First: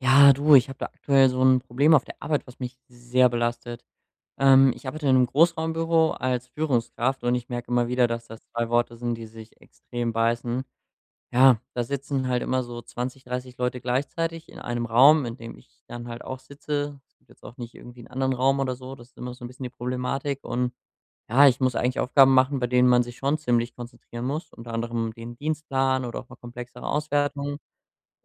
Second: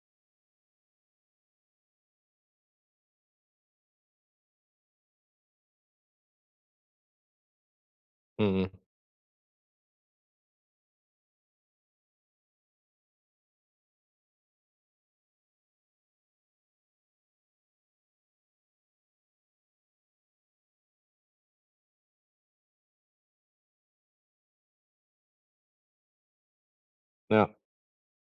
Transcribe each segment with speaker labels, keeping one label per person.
Speaker 1: Ja, du, ich habe da aktuell so ein Problem auf der Arbeit, was mich sehr belastet. Ich arbeite in einem Großraumbüro als Führungskraft und ich merke immer wieder, dass das 2
Speaker 2: Mhm.
Speaker 1: Worte sind, die sich extrem beißen. Ja, da sitzen halt immer so 20, 30 Leute gleichzeitig in einem Raum, in dem ich dann halt auch sitze. Es gibt jetzt auch nicht irgendwie einen anderen Raum oder so. Das ist immer so ein bisschen die Problematik, und ja, ich muss eigentlich Aufgaben machen, bei denen man sich schon ziemlich konzentrieren muss, unter anderem den Dienstplan oder auch mal komplexere
Speaker 2: Ja.
Speaker 1: Auswertungen.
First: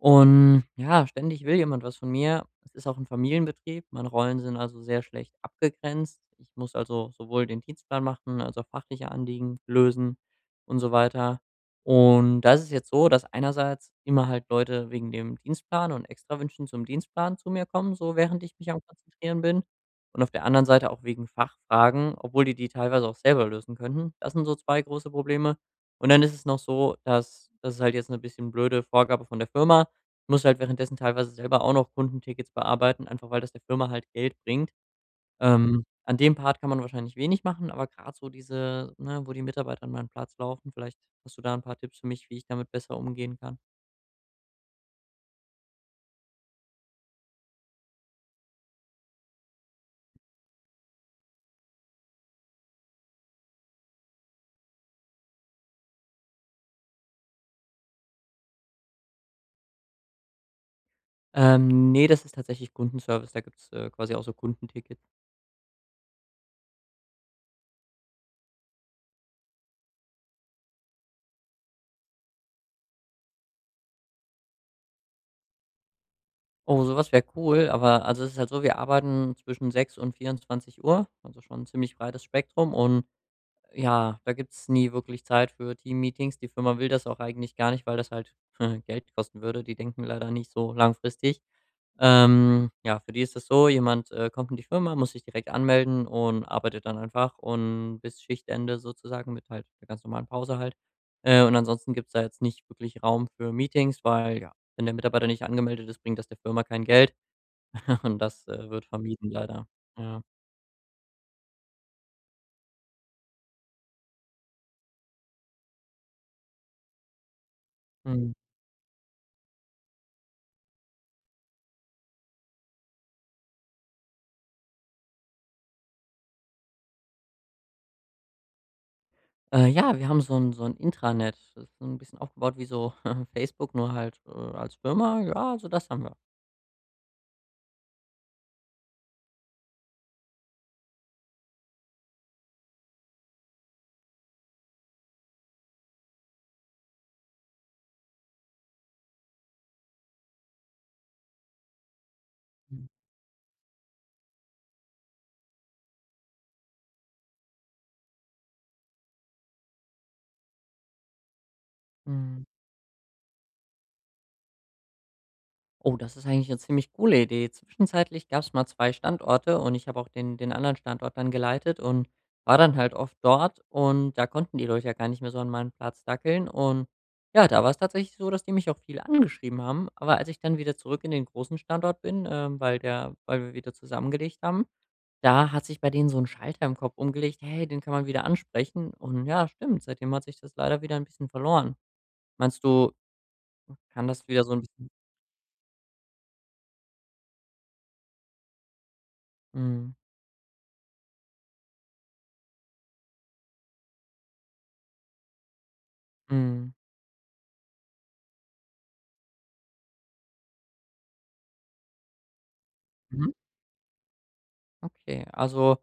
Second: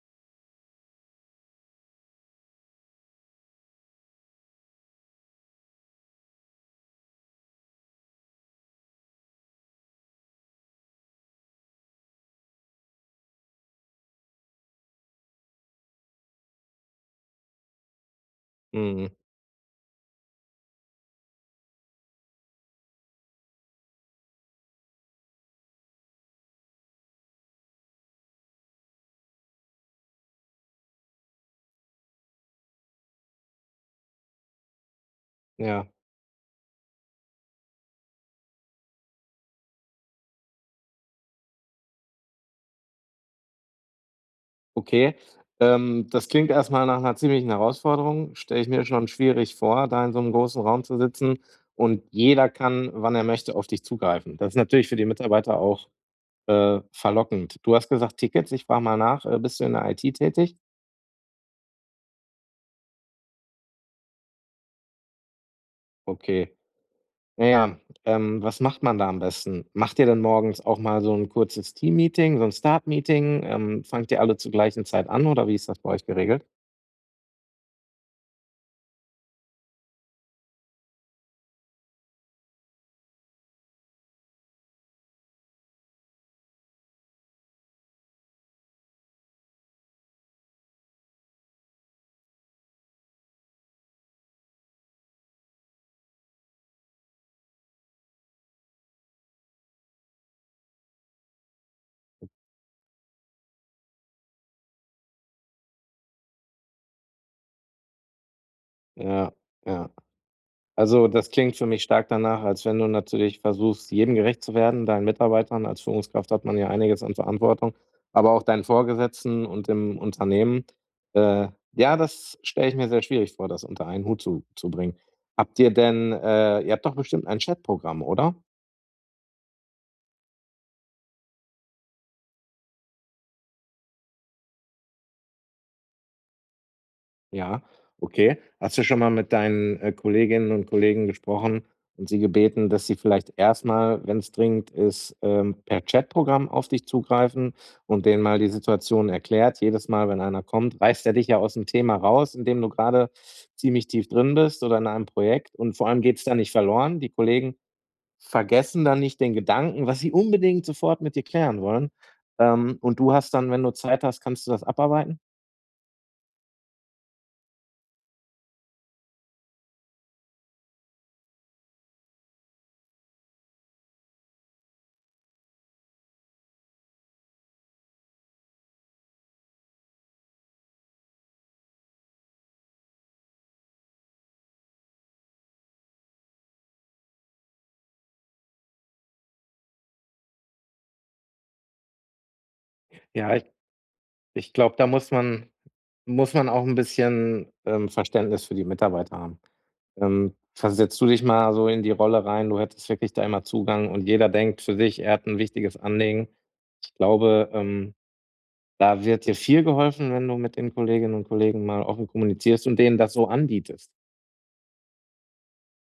Speaker 1: Und ja, ständig will jemand was von mir. Es ist auch ein Familienbetrieb. Meine Rollen sind also sehr schlecht abgegrenzt. Ich muss also sowohl den Dienstplan machen, als auch fachliche Anliegen lösen und so weiter. Und das ist jetzt so, dass einerseits immer halt Leute wegen dem Dienstplan und Extrawünschen zum Dienstplan zu mir kommen, so während ich mich am
Speaker 2: Mhm.
Speaker 1: Konzentrieren bin. Und auf der anderen Seite auch wegen Fachfragen, obwohl die teilweise auch selber lösen könnten. Das sind so 2 große Probleme. Und dann ist es noch so, dass das ist halt jetzt 'ne bisschen blöde Vorgabe von der Firma, muss halt währenddessen teilweise selber auch noch Kundentickets bearbeiten, einfach weil das der Firma halt Geld bringt.
Speaker 2: Ja.
Speaker 1: An dem Part kann man wahrscheinlich wenig machen, aber gerade so diese ne, wo die Mitarbeiter an meinen Platz laufen, vielleicht hast du da ein paar Tipps für mich, wie ich damit besser umgehen kann?
Speaker 2: Okay. Das klingt erstmal nach einer ziemlichen Herausforderung. Stelle ich mir schon schwierig vor, da in so einem großen Raum zu sitzen und jeder kann, wann er möchte, auf dich zugreifen. Das ist natürlich für die Mitarbeiter auch, verlockend. Du hast gesagt Tickets, ich frage mal nach, bist du in der IT tätig?
Speaker 1: Ne, das ist tatsächlich Kundenservice, da gibt's quasi auch so Kundentickets.
Speaker 2: Okay. Naja, was macht man da am besten? Macht ihr denn morgens auch mal so ein kurzes Team-Meeting, so 'n Start-Meeting? Fangt ihr alle zur gleichen Zeit an oder wie ist das bei euch geregelt?
Speaker 1: Oh, sowas was wäre cool, aber also, es ist halt so, wir arbeiten zwischen 6 und 24 Uhr, also schon 'n ziemlich breites Spektrum, und ja, da gibt's nie wirklich Zeit für Teammeetings. Die Firma will das auch eigentlich gar nicht, weil das halt Geld kosten würde. Die denken leider nicht so langfristig. Ja, für die ist das so, jemand kommt in die Firma, muss sich direkt anmelden und arbeitet dann einfach und bis Schichtende sozusagen mit halt 'ner ganz normalen Pause halt. Und ansonsten gibt's da jetzt nicht wirklich Raum für Meetings, weil ja, wenn der Mitarbeiter nicht angemeldet ist, bringt das der Firma kein Geld und das wird vermieden
Speaker 2: Ja,
Speaker 1: leider.
Speaker 2: ja.
Speaker 1: Ja.
Speaker 2: Also, das klingt für mich stark danach, als wenn du natürlich versuchst, jedem gerecht zu werden, deinen Mitarbeitern. Als Führungskraft hat man ja einiges an Verantwortung, aber
Speaker 1: Mhm.
Speaker 2: auch deinen Vorgesetzten und dem Unternehmen. Äh, ja, das stelle ich mir sehr schwierig vor, das unter einen Hut zu bringen. Habt ihr denn, ihr habt doch bestimmt ein Chatprogramm, oder?
Speaker 1: Ja, wir haben so ein Intranet. Das ist so ein bisschen aufgebaut wie so Facebook, nur halt als Firma. Ja, also das haben wir.
Speaker 2: Ja, okay. Hast du schon mal mit deinen, Kolleginnen und Kollegen gesprochen und sie gebeten, dass sie vielleicht erstmal, wenn es dringend ist, per Chatprogramm auf dich zugreifen und denen mal die Situation erklärt? Jedes Mal, wenn einer kommt, reißt er dich ja aus dem Thema raus, in dem du
Speaker 1: Mhm.
Speaker 2: gerade ziemlich tief drin bist oder in einem Projekt, und vor allem geht's da nicht verloren. Die Kollegen vergessen dann nicht den Gedanken, was sie unbedingt sofort mit dir klären wollen.
Speaker 1: Mhm.
Speaker 2: Und du hast dann, wenn du Zeit hast, kannst du das abarbeiten?
Speaker 1: Oh, das ist eigentlich eine ziemlich coole Idee. Zwischenzeitlich gab's mal 2 Standorte und ich habe auch den anderen Standort dann geleitet und war dann halt oft dort, und da konnten die Leute ja gar nicht mehr so an meinen Platz dackeln, und ja, da war es tatsächlich so, dass die mich auch viel angeschrieben haben. Aber als ich dann wieder zurück in den großen Standort bin, weil wir wieder zusammengelegt haben. Da hat sich bei denen so ein Schalter im Kopf umgelegt: „Hey, den kann man wieder ansprechen." Und ja, stimmt, seitdem hat sich das leider wieder ein bisschen verloren. Meinst du,
Speaker 2: Ja, ich
Speaker 1: kann das wieder
Speaker 2: ich
Speaker 1: so ein
Speaker 2: glaube, da
Speaker 1: bisschen.
Speaker 2: muss man auch ein bisschen, Verständnis für die Mitarbeiter haben.
Speaker 1: Mhm.
Speaker 2: Versetzt du dich mal so in die Rolle rein, du hättest wirklich da immer Zugang und jeder denkt für sich, er hat ein wichtiges Anliegen.
Speaker 1: Mhm.
Speaker 2: Ich glaube, da wird dir viel geholfen, wenn du mit den Kolleginnen und Kollegen mal offen kommunizierst und denen das so
Speaker 1: Mhm.
Speaker 2: anbietest.
Speaker 1: Okay. Also,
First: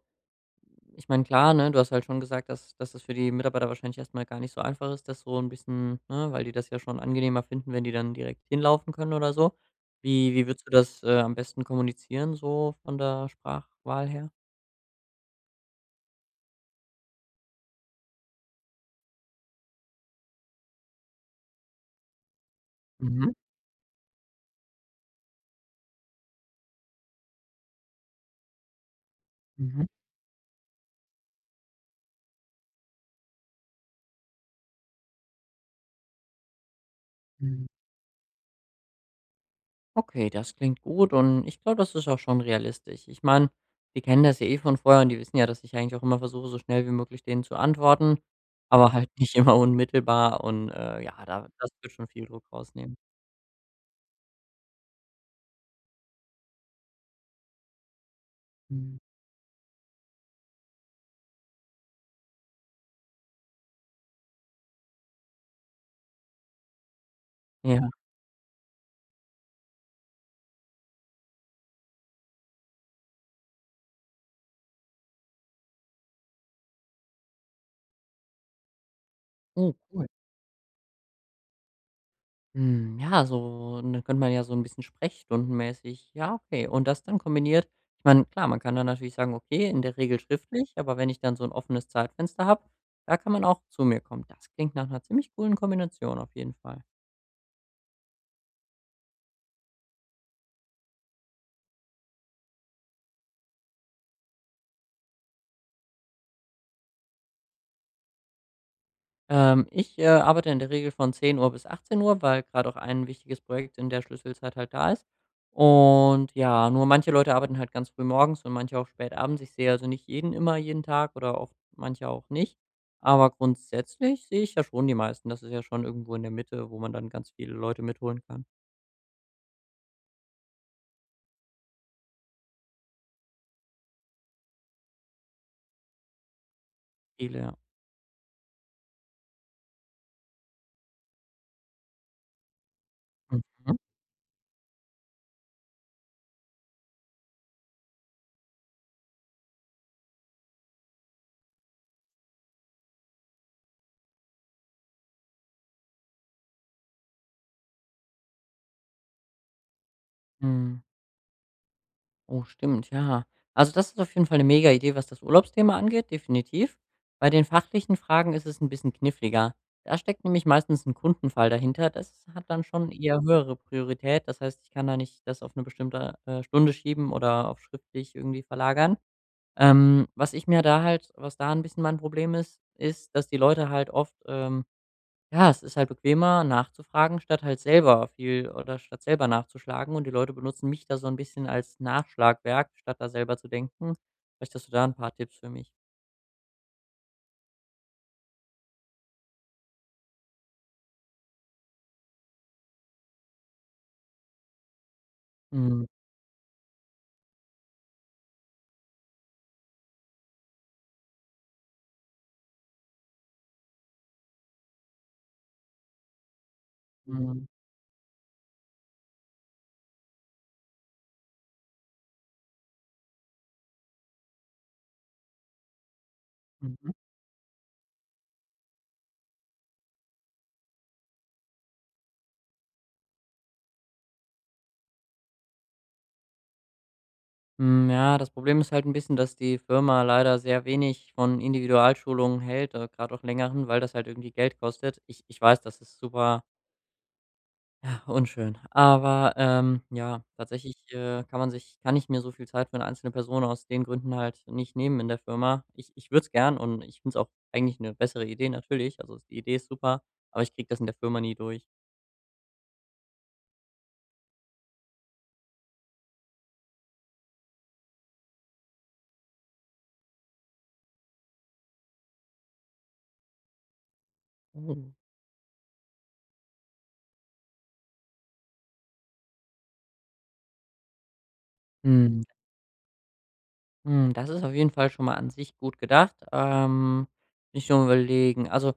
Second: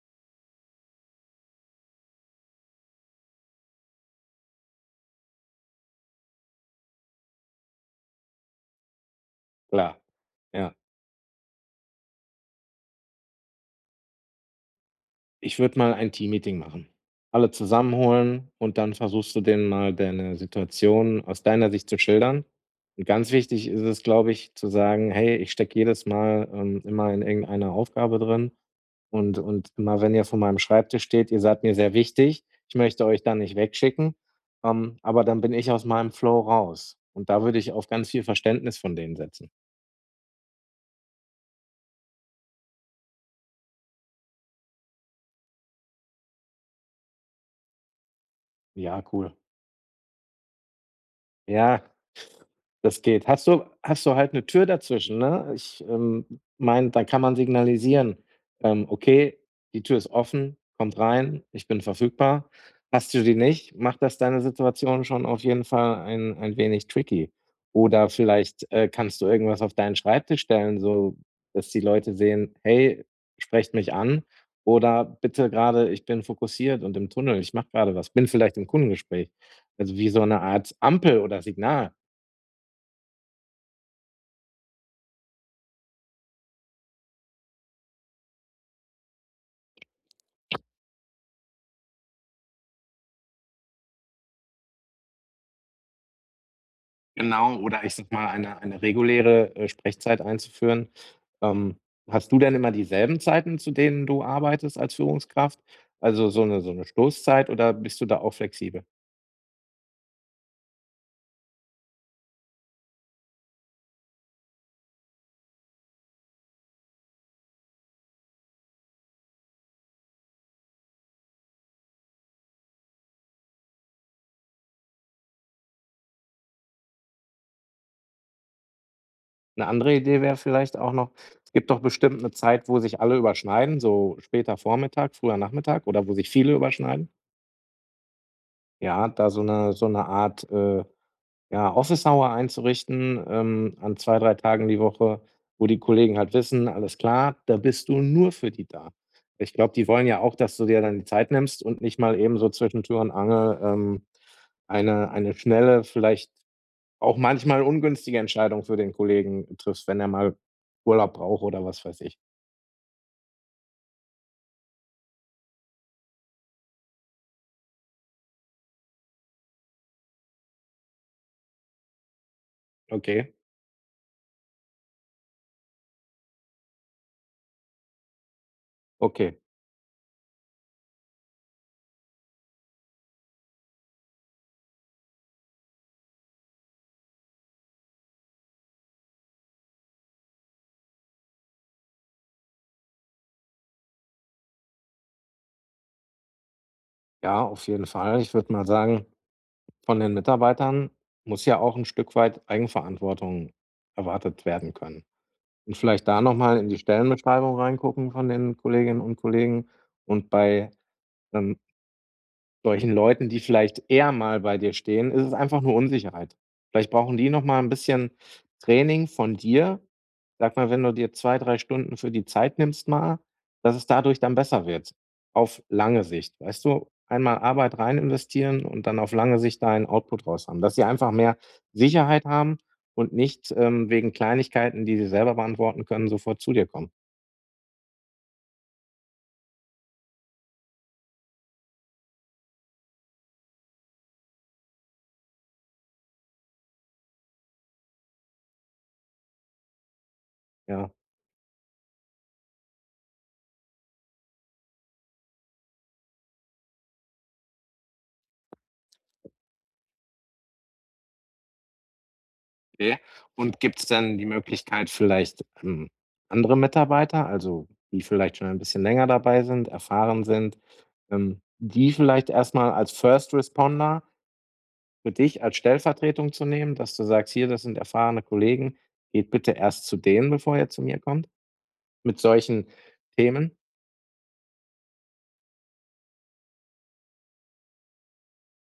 Speaker 1: ich meine, klar, ne, du hast halt schon gesagt, dass das für die Mitarbeiter wahrscheinlich erst mal gar nicht so einfach ist, das so ein bisschen ne, weil die das ja schon angenehmer finden, wenn die dann direkt hinlaufen können oder so.
Speaker 2: Klar,
Speaker 1: Wie würdest du
Speaker 2: ja.
Speaker 1: das am besten kommunizieren, so von der Sprachwahl her?
Speaker 2: Ich würde mal ein Team-Meeting machen. Alle zusammenholen und dann versuchst du denen mal deine Situation aus deiner Sicht zu schildern. Und
Speaker 1: Mhm.
Speaker 2: ganz wichtig ist es, glaube ich, zu sagen: „Hey, ich stecke jedes Mal, immer in irgendeiner Aufgabe drin, und
Speaker 1: Mhm.
Speaker 2: immer, wenn ihr vor meinem Schreibtisch steht, ihr seid mir sehr wichtig. Ich möchte euch da nicht wegschicken, aber dann bin ich aus meinem Flow raus.“ Und da würde
Speaker 1: Mhm.
Speaker 2: ich auf ganz viel Verständnis von denen setzen.
Speaker 1: Okay, das klingt gut, und ich glaube, das ist auch schon realistisch. Ich meine, die kennen das ja eh von vorher und die wissen ja, dass ich eigentlich auch immer versuche, so schnell wie möglich denen zu antworten, aber, mhm,
Speaker 2: Ja,
Speaker 1: halt nicht
Speaker 2: cool.
Speaker 1: immer unmittelbar, und ja, da, das
Speaker 2: Ja.
Speaker 1: wird schon viel Druck rausnehmen.
Speaker 2: Das geht. Hast du halt eine Tür dazwischen, ne? Ich, meine, da kann man signalisieren,
Speaker 1: Mhm.
Speaker 2: „Okay, die Tür ist offen, kommt rein, ich bin verfügbar.“ Hast du die nicht, macht das deine Situation schon auf jeden Fall ein wenig tricky.
Speaker 1: Ja,
Speaker 2: Oder vielleicht, kannst du irgendwas auf deinen Schreibtisch stellen, so dass die Leute sehen: „Hey, sprecht mich an“ oder „Bitte gerade, ich bin fokussiert und im Tunnel, ich mache gerade was, bin vielleicht im Kundengespräch.“
Speaker 1: oh,
Speaker 2: Also,
Speaker 1: cool.
Speaker 2: wie so eine Art Ampel oder Signal.
Speaker 1: Hm, ja, mhm. So, und dann könnte man ja so ein bisschen sprechstundenmäßig, ja, okay, und das dann kombiniert. Ich meine, klar, man kann dann natürlich sagen, okay, in der Regel schriftlich, aber wenn ich dann so ein offenes Zeitfenster habe, da kann man auch zu mir kommen. Das klingt nach einer ziemlich coolen Kombination auf jeden Fall.
Speaker 2: Genau, oder ich sag mal, eine reguläre, Sprechzeit einzuführen. Ähm, hast du denn immer dieselben Zeiten, zu denen du arbeitest als Führungskraft? Also, so eine Stoßzeit oder bist du da auch flexibel?
Speaker 1: Ich arbeite in der Regel von 10 Uhr bis 18 Uhr, weil gerade auch ein wichtiges Projekt in der Schlüsselzeit halt da ist. Und ja, nur manche Leute arbeiten halt ganz früh morgens und manche auch spät abends. Ich sehe also nicht jeden immer jeden Tag, oder oft manche auch nicht. Aber grundsätzlich sehe ich ja schon die meisten. Das ist ja schon irgendwo in der Mitte, wo man dann ganz viele Leute mitholen kann.
Speaker 2: Eine andere Idee wäre vielleicht auch noch, es gibt doch bestimmt eine Zeit, wo sich alle überschneiden, so später Vormittag, früher Nachmittag oder wo sich viele überschneiden.
Speaker 1: Viele, ja.
Speaker 2: Ja, da so eine Art, ja, Office Hour einzurichten,
Speaker 1: Mhm.
Speaker 2: an 2, 3 Tagen die Woche, wo die Kollegen halt wissen: „Alles klar, da bist du nur für die da.“ Ich glaube, die wollen ja auch, dass du dir dann die Zeit nimmst und nicht mal eben so zwischen Tür und Angel, eine schnelle, vielleicht auch manchmal ungünstige Entscheidung für den Kollegen triffst, wenn er mal
Speaker 1: Mhm.
Speaker 2: Urlaub braucht oder was weiß ich.
Speaker 1: Oh, stimmt, ja. Also das ist auf jeden Fall eine mega Idee, was das Urlaubsthema angeht, definitiv. Bei den fachlichen Fragen ist es ein bisschen kniffliger. Da steckt nämlich meistens ein Kundenfall dahinter. Das hat dann schon eher
Speaker 2: Okay,
Speaker 1: höhere Priorität. Das heißt, ich kann da nicht das auf eine bestimmte Stunde schieben oder auf schriftlich irgendwie verlagern.
Speaker 2: okay.
Speaker 1: Was ich mir da halt was da ein bisschen mein Problem ist, ist, dass die Leute halt oft, ja, es ist halt bequemer nachzufragen, statt halt selber viel oder statt selber nachzuschlagen. Und die Leute benutzen mich da so ein bisschen als Nachschlagwerk, statt da selber zu denken. Vielleicht hast du da ein paar Tipps für mich.
Speaker 2: Ja, auf jeden Fall. Ich würde mal sagen, von den Mitarbeitern muss ja auch ein Stück weit Eigenverantwortung erwartet werden können. Und
Speaker 1: Mhm.
Speaker 2: vielleicht da noch mal in die Stellenbeschreibung reingucken von den Kolleginnen und Kollegen und bei, ähm solchen Leuten, die vielleicht eher mal bei dir stehen, ist es einfach nur Unsicherheit. Vielleicht brauchen die noch
Speaker 1: Mhm.
Speaker 2: mal ein bisschen Training von dir. Sag mal, wenn du dir 2, 3 Stunden für die Zeit nimmst mal, dass es dadurch dann besser wird, auf lange Sicht, weißt du?
Speaker 1: Mhm.
Speaker 2: Einmal Arbeit rein investieren und dann auf lange Sicht da einen Output raus haben, dass sie einfach mehr Sicherheit haben und nicht, wegen Kleinigkeiten, die sie selber beantworten können, sofort zu dir kommen,
Speaker 1: Hm, ja, das Problem ist halt ein bisschen, dass die Firma leider sehr wenig von Individualschulungen hält, grad auch längeren, weil das halt irgendwie Geld kostet. Ich weiß, das ist super unschön. Aber, ja, tatsächlich,
Speaker 2: ja.
Speaker 1: kann man sich kann ich mir so viel Zeit für eine einzelne Person aus den Gründen halt nicht nehmen in der Firma. Ich würde es gern, und ich finde es auch eigentlich eine bessere Idee natürlich. Also, die Idee ist super, aber ich kriege das in der Firma nie durch.
Speaker 2: Okay. Und gibt es denn die Möglichkeit vielleicht, andere Mitarbeiter, also die vielleicht schon ein bisschen länger dabei sind, erfahren sind, die vielleicht erstmal als First Responder
Speaker 1: Oh.
Speaker 2: für dich als Stellvertretung zu nehmen, dass du sagst: „Hier, das sind erfahrene Kollegen, geht bitte erst zu denen, bevor ihr zu mir kommt?“ Mit
Speaker 1: Hm,
Speaker 2: solchen Themen?
Speaker 1: hm, das ist auf jeden Fall schon mal an sich gut gedacht. Bin ich schon Überlegen. Also,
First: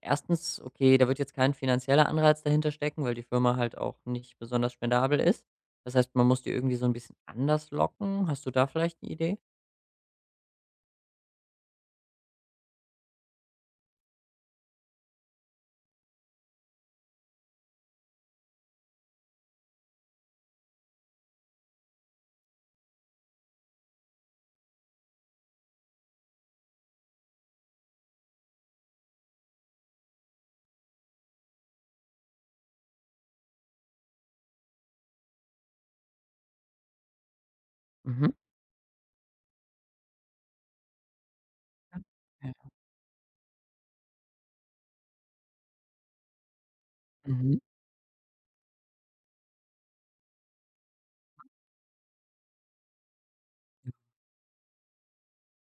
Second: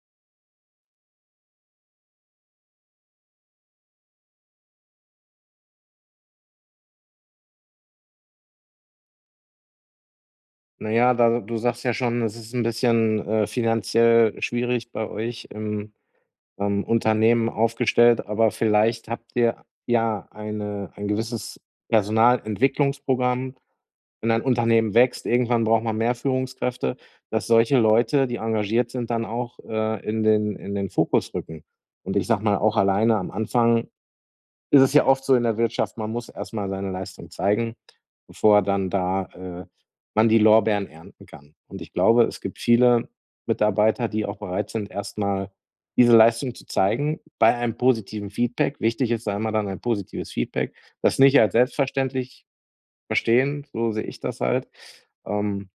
Speaker 1: erstens, okay, da wird jetzt kein finanzieller Anreiz dahinter stecken, weil die Firma halt auch nicht besonders spendabel ist. Das heißt, man muss die irgendwie so ein bisschen anders locken. Hast du da vielleicht eine Idee?
Speaker 2: Na ja, da du sagst ja schon, es ist ein bisschen, finanziell schwierig bei euch, Unternehmen aufgestellt, aber vielleicht habt ihr ja ein gewisses Personalentwicklungsprogramm. Wenn ein Unternehmen wächst, irgendwann braucht man mehr Führungskräfte, dass solche Leute, die engagiert sind, dann auch, in den Fokus rücken. Und ich sage mal, auch alleine am Anfang ist es ja oft so in der Wirtschaft, man muss erst mal seine Leistung zeigen,
Speaker 1: Mhm.
Speaker 2: bevor dann da, man die Lorbeeren ernten kann. Und ich
Speaker 1: Ja.
Speaker 2: glaube, es gibt
Speaker 1: Ja.
Speaker 2: viele Mitarbeiter, die auch bereit sind, erst mal diese Leistung zu zeigen bei
Speaker 1: Mhm.
Speaker 2: einem positiven Feedback. Wichtig ist da immer dann ein positives Feedback, das nicht als selbstverständlich verstehen, so sehe ich das halt. Ähm,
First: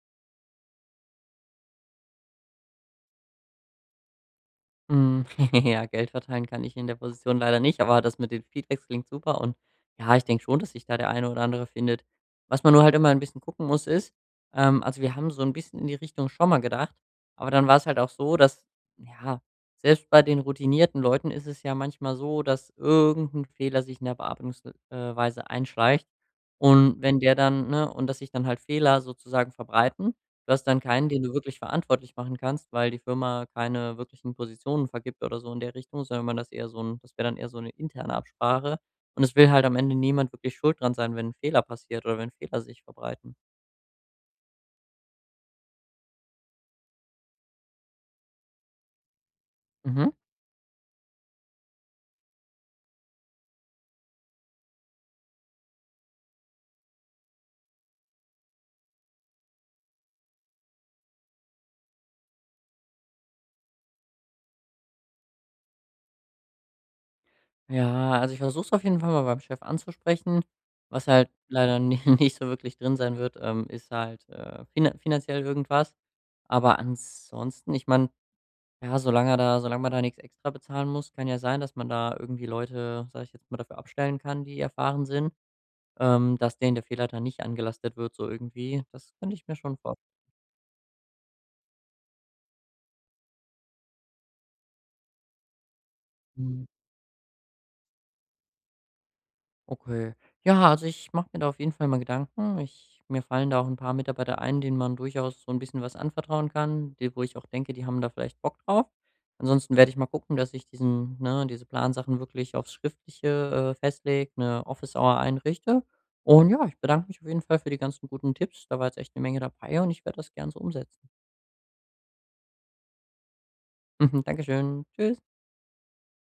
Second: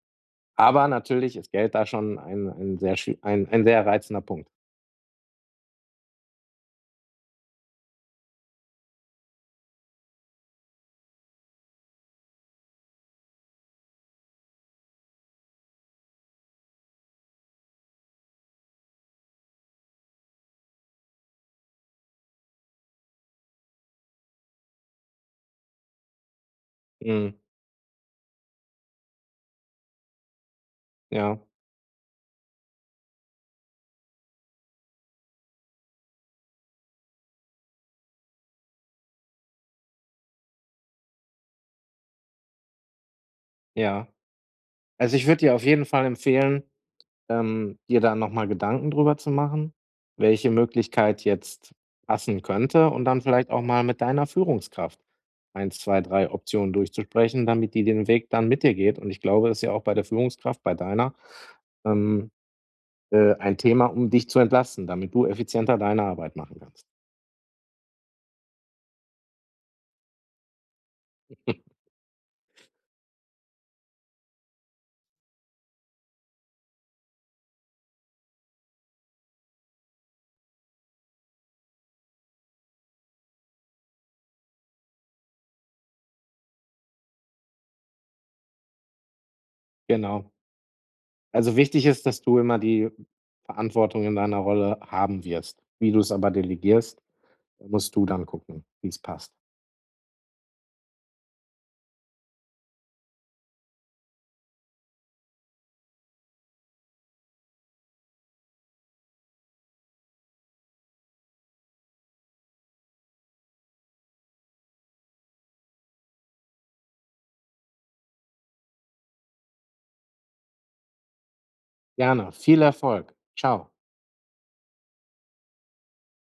Speaker 2: aber natürlich ist Geld da schon ein sehr schü ein sehr reizender Punkt.
Speaker 1: Hm, ja, Geld verteilen kann ich in der Position leider nicht, aber das mit den Feedbacks klingt super, und ja, ich denke schon, dass sich da der eine oder andere findet. Was man nur halt immer ein bisschen gucken muss, ist also, wir haben so ein bisschen in die Richtung schon mal gedacht, aber dann war es halt auch so, dass ja, selbst bei den routinierten Leuten ist es ja manchmal so, dass irgendein Fehler sich in der Bearbeitungsweise einschleicht und wenn der
Speaker 2: Mhm.
Speaker 1: dann ne, und dass sich dann halt Fehler sozusagen verbreiten. Du hast dann keinen, den du
Speaker 2: Ja,
Speaker 1: wirklich verantwortlich machen kannst, weil die Firma keine wirklichen Positionen vergibt oder so in der Richtung, sondern man das eher so ein, das wäre dann eher so eine interne Absprache. Und es will halt am Ende niemand wirklich schuld dran sein, wenn ein Fehler passiert oder wenn Fehler sich verbreiten.
Speaker 2: ja. Also, ich würde dir auf jeden Fall empfehlen, ähm, dir da nochmal Gedanken drüber zu machen,
Speaker 1: Mhm.
Speaker 2: welche Möglichkeit jetzt passen könnte, und dann vielleicht auch mal mit deiner Führungskraft eins, 2, 3 Optionen durchzusprechen, damit die den Weg dann mit dir geht. Und ich glaube, das ist ja auch bei der Führungskraft, bei deiner, ähm, ein Thema, um dich zu entlasten, damit du effizienter deine Arbeit machen kannst.
Speaker 1: Ja, also ich versuche es auf jeden Fall mal beim Chef anzusprechen. Was halt leider ni nicht so wirklich drin sein wird, ist halt, finanziell irgendwas. Aber ansonsten, ich meine, ja, solange er da solange man da nichts extra bezahlen muss, kann ja sein, dass man da irgendwie Leute, sag ich jetzt mal, dafür abstellen kann, die erfahren sind, dass denen der Fehler dann nicht angelastet wird so irgendwie. Das könnte ich mir schon
Speaker 2: Genau. Also wichtig ist, dass du immer die Verantwortung in deiner Rolle haben wirst. Wie du es aber
Speaker 1: vorstellen.
Speaker 2: delegierst, musst du dann gucken, wie es passt.
Speaker 1: Okay. Ja, also ich mache mir da auf jeden Fall mal Gedanken. Ich mir fallen da auch ein paar Mitarbeiter ein, denen man durchaus so ein bisschen was anvertrauen kann, die wo ich auch denke, die haben da vielleicht Bock drauf. Ansonsten werde ich mal gucken, dass ich diese Plansachen wirklich aufs Schriftliche, festlege, eine Office Hour einrichte. Und ja, ich bedanke mich auf jeden Fall für die ganzen guten Tipps. Da war jetzt echt eine Menge dabei, und ich werde das gern so umsetzen.
Speaker 2: Gerne. Viel Erfolg. Ciao.
Speaker 1: Dankeschön. Tschüss.